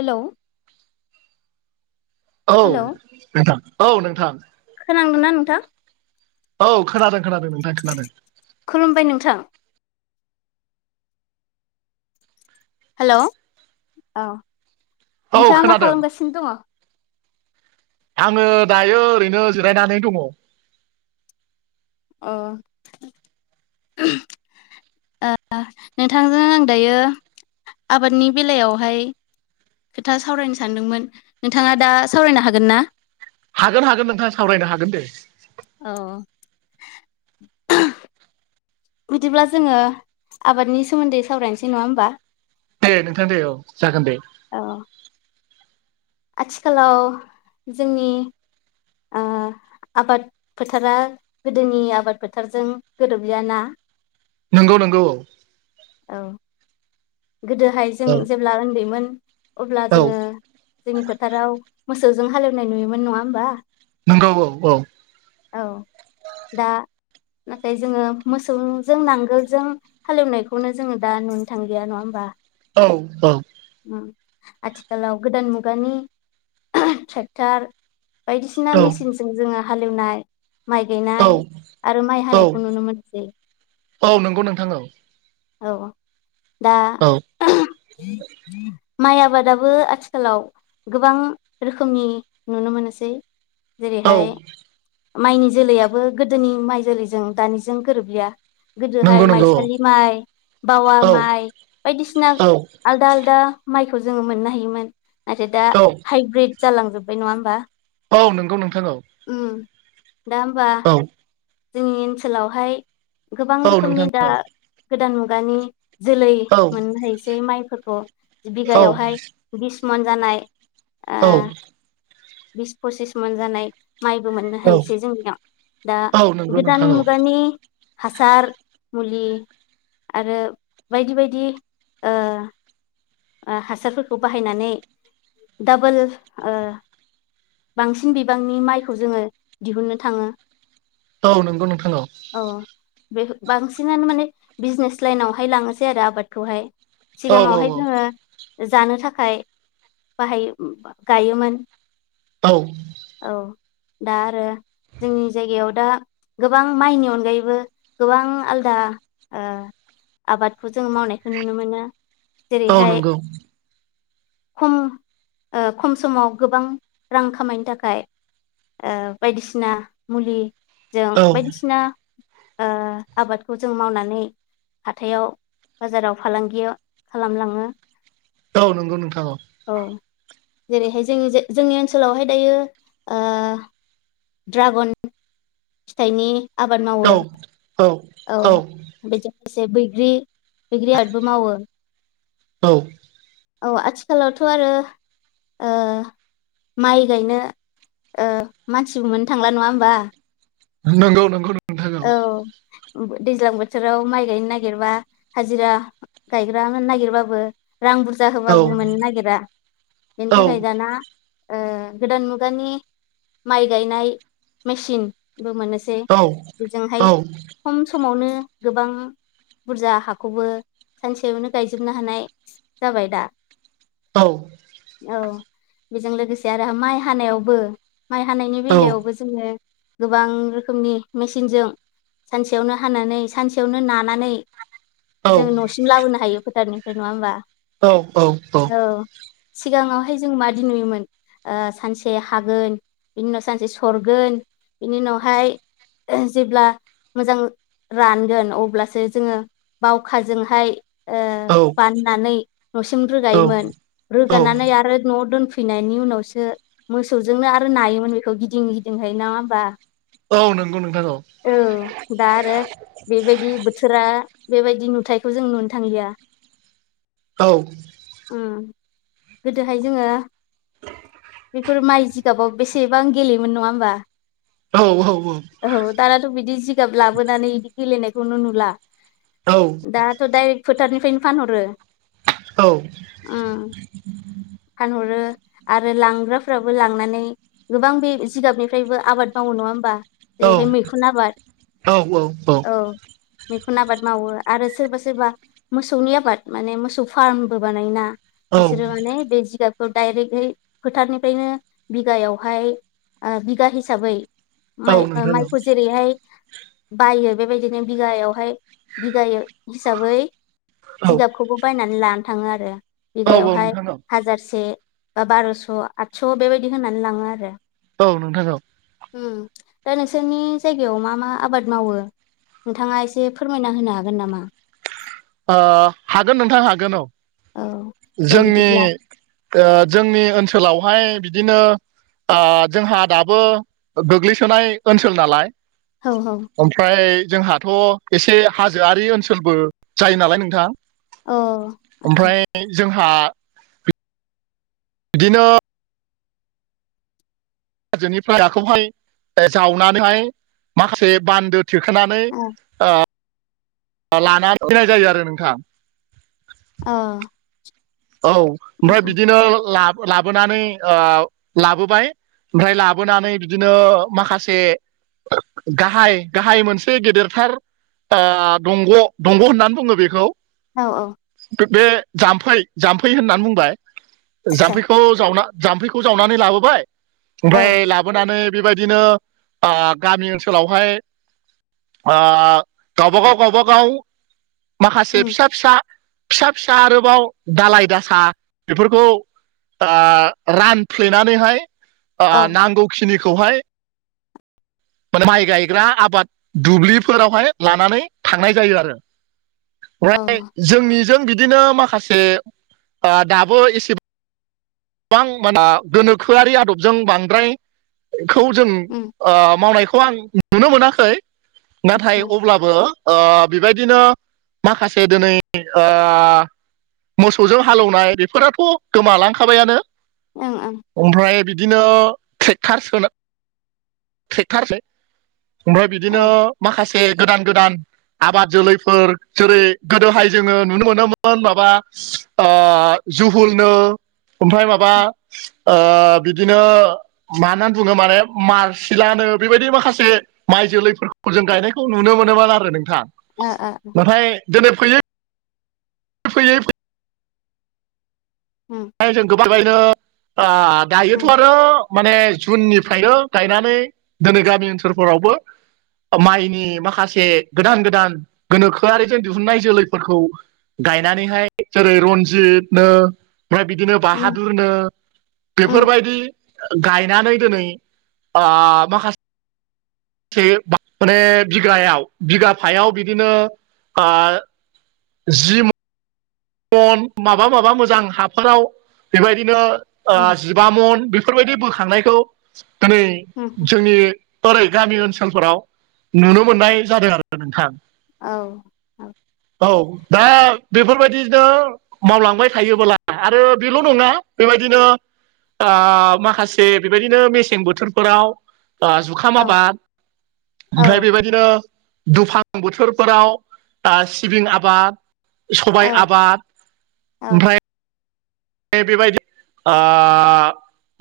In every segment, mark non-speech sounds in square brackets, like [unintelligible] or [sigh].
हेल' औ हेलौ नोंथां औ नोंथां खोनादोंना नोंथां औ खोनादों खोनादों नोंथां खोनादों खुलुमबाय नोंथां हेल' औ औ नोंथाङा मा खोनादों खालामगासिनो दङ? आङो दायो ओरैनो जिरायनानै दङ अ ओ नोंथांजों आं दायो आबादनि बेलायावहाय खोथा सावरायनो सानदोंमोन नोंथाङा दा सावरायनो हागोन ना हागोन हागोन नोंथां सावरायनो हागोन दे औ बिदिब्ला जोङो आबादनि सोमोन्दै सावरायनोसै नङा होमबा दे नोंथां दे औ जागोन दे औ आथिखालाव जोंनि ओ आबाद फोथारा गोदोनि आबाद फोथारजों गोरोबलियाना नंगौ नंगौ औ औ गोदोहाय जों औ जेब्ला उन्दैमोन अब्ला औ जोङो। जोंनि फोथाराव मोसौजों हालेवनाय नुयोमोन नङा होमबा? नोंगौ औ औ। औ दायो नाथाय जोङो मोसौजों नांगोलजों हालेवनायखौनो जोङो दा नुनो थाङो। गैया नङा होमबा? औ औ। ओ आथिखालाव गोदान मुगानि बायदिसिना मेसिनजों जोङो हालेवनाय ओ माइ औ गायनाय आरो माइ औ हानायखौ नुनो मोनसै औ नंगौ नोंथां औ औ। दा औ। [unintelligible] माइ आबादाबो आथिखालाव गोबां रोखोमनि नुनो मोनोसै। औ जेरैहाय माइनि जोलैयाबो गोदोनि माइ जोलैजों दानिजों गोरोबलिया। गोदोहाय नंगौ नंगौ माइसालि माइ बावा औ माइ बायदिसिना औ आलदा आलदा माइखौ जोङो मोननो हायोमोन नाथाय दा औ हाइब्रिद जालांजोब्बाय नङा होमबा? औ नोंगौ नोंथां औ। उम दा होनबा औ जोंनि ओनसोलावहाय गोबां औ रोखोमनि नोंथां दा औ गोदान मुगानि जोलै औ मोननो हायसै माइफोरखौ बिगायावहाय ओ बिसमन जानाय ओ बिस पसिस मन जानाय माइबो मोननो औ हायोसै जोंनियाव दायो औ नंगौ नोंथां नि हासार मुलि आरो बायदि बायदि ओ हासारफोरखौ बाहायनानै डाबोल ओ बांसिन बिबांनि माइखौ जोङो दिहुननो थाङो। औ नंगौ नोंथां औ। औ बे बांसिनानो माने बिजनेस लाइनावहाय लांनोसै आरो आबादखौहायो। औ औ सिगाङावहाय औ जोङो जानो थाखाय ओ बाहाय गायोमोन। औ। औ दा आरो जोंनि जायगायाव दा गोबां माइनि अनगायैबो गोबां आलदा ओ आबादखौ जों मावनायखौ नुनो मोनो औ जेरैहायो नंगौ ओ खम खम समाव गोबां रां खामायनो थाखाय बायदिसिना मुलिजों औ बा बायदिसिना बायसिना ओ आबादखौ जों मावनानै हाथायाव बाजाराव फालांगि खालामलाङो। औ नंगौ नोंथां औ। औ जेरैहाय जोंनि जोंनि ओनसोलावहाय दायो ओ ड्रागन फिथाइनि आबाद मावो औ औ। औ बेजों लोगोसे बैग्रि बैग्रि आबादबो मावो। औ। औ आथिखालावथ' आरो ओ माइ गायनो ओ मानसिबो मोननो थांला नङा होमबा। नंगौ नंगौ नोंथां औ दैज्लां बोथोराव माइ गायनो नागिरबा हाजिरा गायग्रानो नागिरबाबो रां बुरजा औ औ होबाबो मोननो नागिरा औ बेनि थाखाय दाना ओ गोदान मुगानि माइ गायनाय मेसिनबो मोनोसै औ औ बेजोंहाय खम समावनो गोबां बुरजा हाखौबो सानसेयावनो गायजोबनो हानाय जाबाय दा औ औ बेजों लोगोसे आरो माइ हानायावबो माइ हानायनि बेलायावबो जोङो गोबां रोखोमनि मेसिनजों सानसेयावनो हानानै सानसेयावनो नानानै जों न'सिम लाबोनो हायो फोथारनिफ्राय नङा होमबा औ औ औ सिगाङावहाय जों माबादि नुयोमोन ओ सानसे हागोन बिनि उनाव सानसे सरगोन बिनि उनावहाय जेब्ला मोजां रानगोन अब्लासो जोङो बावखाजोंहाय ओ बाननानै न'सिम रोगायोमोन रोगानानै आरो न'आव दोनफैनायनि उनावसो मोसौजोंनो आरो नायोमोन बेखौ गिदिं गिदिंहाय नङा होमबा औ नंगौ नोंथां औ औ दा आरो बेबायदि बोथोरा बेबायदि नुथायखौ जों नुनो थांलिया औ उम गोदोहाय जोङो बेफोर माइ जि गाबाव बेसेबां गेलेयोमोन नङा होनोमबा औ औ औ औ दानाथ' बिदि जिगाब लाबोनानै बिदि गेलेनायखौनो नुला औ दाथ' दाइरेक्ट फोथारनिफ्रायनो फानहरो औ फानहरो आरो लांग्राफोराबो लांनानै गोबां बे जिगाबनिफ्रायबो आबाद मावो नङा होमबा जेरैहाय मैखुन आबाद औ मैखुन आबाद मावो आरो सोरबा सोरबा मोसौनि आबाद माने मोसौ फार्मबो बानायोना बिसोरो माने बे जिगाब डायरेक्टहै फोथारनिफ्रायनो बिगायावहाय बिगा हिसाबै माइ ओ माइखौ जेरैहाय बायो बेबायदिनो बिगायावहाय बिगा हिसाबै जिगाबखौबो बायनानै लानो थाङो आरो बिगायावहाय हाजारसे बा बार'स' आदस' बेबायदि होनानै लाङो आरो औ नोंथां औ दा नोंसोरनि जायगायाव मा मा आबाद मावो नोंथाङा एसे फोरमायना होनो हागोन नामा ओ हागोन नोंथां हागोन औ दे जोंनि बिदिब्ला ओ जोंनि ओनसोलावहाय बिदिनो ओ जोंहा दाबो गोग्लैसोनाय ओनसोल नालाय औ औ ओमफ्राय जोंहाथ' एसे हाजोआरि ओनसोलबो जायो नालाय नोंथां अ ओमफ्राय जोंहा बिदिनो हाजोनि हाखौहाय जावनानैहाय माखासे बान्दो थिखोनानै औ लानानै फैनाय जायो आरो नोंथां अ औ ओमफ्राय बिदिनो लाबो लाबोनानै ओ लाबोबाय ओमफ्राय लाबोनानै बिदिनो माखासे गाहाय गाहाय मोनसे गेदेरथार ओ दंग' दंग' होननानै बुङो बेखौ। औ औ। बे जाम्फै जाम्फै होननानै बुंबाय। आदसा जाम्फैखौ जावना जाम्फैखौ जावनानै लाबोबाय औ ओमफ्राय लाब बोनानै बेबायदिनो आ गामि ओनसोलावहाय आ गावबागाव गावबागाव माखासे उम फिसा फिसा फिसा फिसा आरोबाव दालाय दासा ओ बेफोरखौ रानफ्लेनानैहाय औ आ नांगौ खिनिखौहाय माने माइ गायग्रा आबाद दुब्लिफोरावहाय लानानै थांनाय जायो आरो। औ राय जोंनिजों बिदिनो माखासे ओ दाबो एसेब बां माना गोनोखोआरि आदबजों बांद्राय खौ जों उम मावनायखौ आं नुनो मोनाखै नाथाय आदसा अब्ला बो ओ बेबायदिनो माखासे दोनै ओ मोसौजों हालेवनाय बेफोराथ' गोमालांखाबायानो। ओं ओं औ अमफ्राय बिदिनो ट्रेक्टार सोनो ट्रेक्टारसो ओमफ्राय बिदिनो ओ ओ माखासे गोदान गोदान आबाद जोलैफोर जेरै गोदोहाय जोङो नुनो मोनोमोन माबा आ जुहुलनो ओमफ्राय माबा ओ बिदिनो मा नाननै बुङो माने मार्च सिलानो बेबायदि माखासे माइ जोलैफोरखौ जों गायनायखौ नुनो मोनोमोन आरो नोंथां। नाथाय दिनै फैयै फैयै फै उम। नाय जों गोबां [unintelligible] आ दायोथ' उम आरो माने जुननिफ्रायनो गायनानै दिनै गामि ओनसोलफोरावबो ओ माइनि माखासे गोदान गोदान गोनोखोआरिजों दिहुननाय जोलैफोरखौ गायनानैहाय जेरै रनजित नो फ्राय बिदिनो उम बाहादु फोरनो उम बेफोरबायदि गायनानैै दोनै आ माखस से माने बिगायाव बिगा फायाव बिदिनो आ जि म मन माबा माबा मोजां हाफाराव बेबायदिनो आ उम जि बामन बेफोरबायदि बोखांनायखौ दोनै औ जोंनि ओरै गामि ओनसोलफोराव नुनो मोननाय जादों आरो नोंथां। औ औ औ दा बेफोरबाय बिदिनो मावलांबाय थायोबोला आरो बेल' नङा बेबायदिनो आ माखासे बेबायदिनो मेसें बोथोरफोराव जुखाम औ आबाद औ ओमफ्राय बेबायदि नो दुफां बोथोरफोराव आ सिबिं आबाद औ सबाइ आब आद ओमफ्राय फाय बेबायदि आ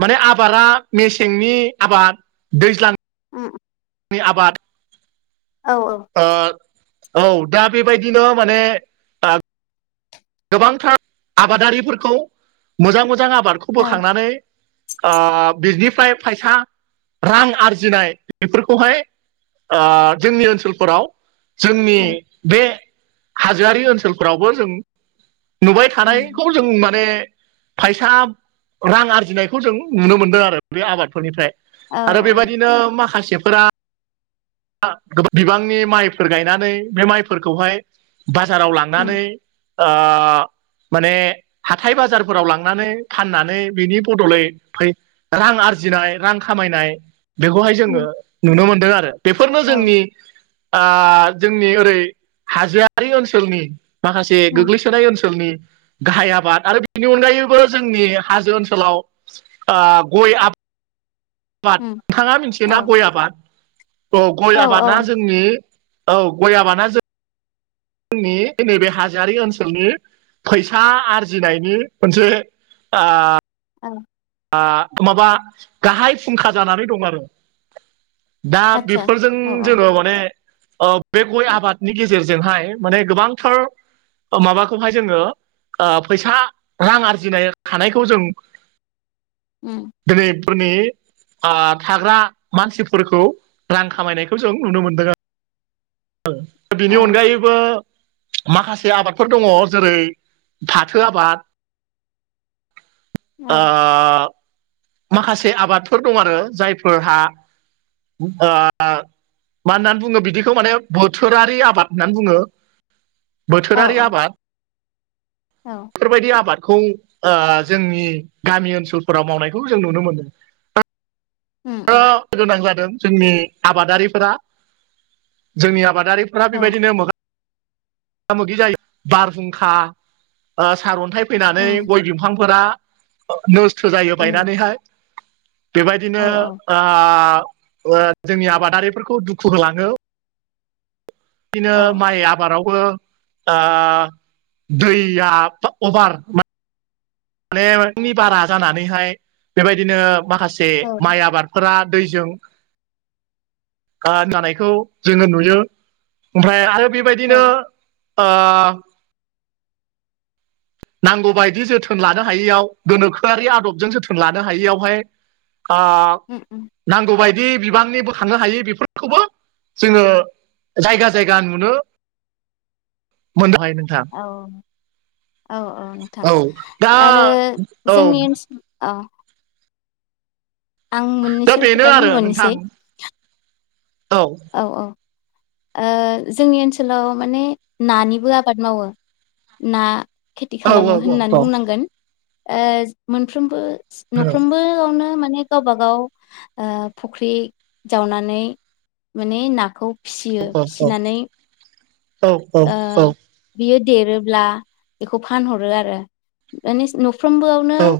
माने आबारा मेसेंनि आबाद दैज्लां उम नि आबाद औ औ। ओ औ दा बेबायदिनो माने गोबांथ्रा आबादारिफोरखौ मोजां मोजां आबारखौ बोखांनानै आ बिनिफ्राय फैसा रां आरजिनाय बेफोरखौहाय अ जोंनि ओनसोलफोराव जोंनि बे हाजोआर ओनसोलफोरावबो जों नुबाय थानायखौ जों माने फैसा रां आरजिनायखौ जों नुनो मोनदों आरो बे आबादफोरनिफ्राय आरो बेबायदिनो माखासेफोरा बां बिबांनि माइफोर गायनानै बे माइफोरखौहाय बाजाराव लांनानै आ माने हाथाय बाजारफोराव लांनानै फाननानै बिनि बदलै फै रां आरजिनाय रां खामायनाय बेखौहाय जोङो नुनो मोनदों आरो बेफोरनो जोंनि जोंनि ओरै हाजोआरि ओनसोलनि माखासे गोग्लैसोनाय ओनसोलनि गाहाय आबाद आरो बिनि अनगायैबो जोंनि हाजो ओनसोलाव गय आबाद आबाद नोंथाङा मिथियोना गय आबाद अ औ गय आबादा जों जों औ गय आबादा जों जोंनि नैबे हाजोआरि ओनसोलनि फैसा आरजिनायनि मोनसे आ औ माबा गाहाय फुंखा जानानै दं आरो दा आतसा बेफोरजों औ औ जोङो माने बे गय आबादनि गेजेरजोंहाय माने गोबांथार माबाखौहाय जोङो फैसा रां आरजिनाय हानायखौ जों उम [unintelligible] फोरनि थाग्रा मानसिफोरखौ रां खामायनायखौ जों नुनो मोनदों आरो दा औ बिनि अनगायैबो माखासे आबादफोर दङ जेरै फाथो आबाद [inaudible] आ माखासे आबादफोर दं आरो जायफोरहा मा होननानै बुङो बिदिखौ माने बोथोरारि आबाद होननानै बुङो औ बोथोरारि आबाद औ बेफोरबायदि आबादखौ जोंनि गामि ओनसोलफोराव मावनायखौ जों नुनो मोनो गोनां जादों जोंनि आबादारिफोरा जोंनि आबादारि बेबायदिनो मोगा मोगा मोगि जायो बारहुंखा सारन्थाइ फैनानै गय बिफांफोरा नस्थ' जायो बायनानैहाय बेबायदिनो जोंनि आबादारिफोरखौ दुखु होलाङो बिदिनो माइ आबादावबो दैया अभार माने नि बारा जानानैहाय बेबायदिनो माखासे माइ आबादफोरा दैजों जानायखौ जोङो नुयो ओमफ्राय आरो बेबायदिनो औ नांगौबायदि जोथोन लानो हायैयाव गोनोखोआरि आदबजों जोथोन लानो हायैयावहाय आ उम उम नांगौबायदि बिबांनिबोखांनो हायो बेफोरखौबो जोङो जायगा जायगा नुनो मोननो हायो नोंथाङा औ औ औ नोंथां दा आरो औ जोंनि ओनसोल औ आं दा मोननैसो बेनो खोथा आरो नोंथां बुंबावनोसै औ औ औ जोंनि ओनसोलाव माने नानिबो आबाद मावो ना खेथि औ खालामो औ होननानै औ औ बुंनांगोन ओ मोनफ्रोमबो न औ फ्रोमबोआवनो माने गावबा गाव ओ फुख्रि जावनानै माने नाखौ फिसियो फिसिनानै औ ओ औ बियो देरोब्ला बेखौ फानहरो आरो माने न'फ्रोमबो औ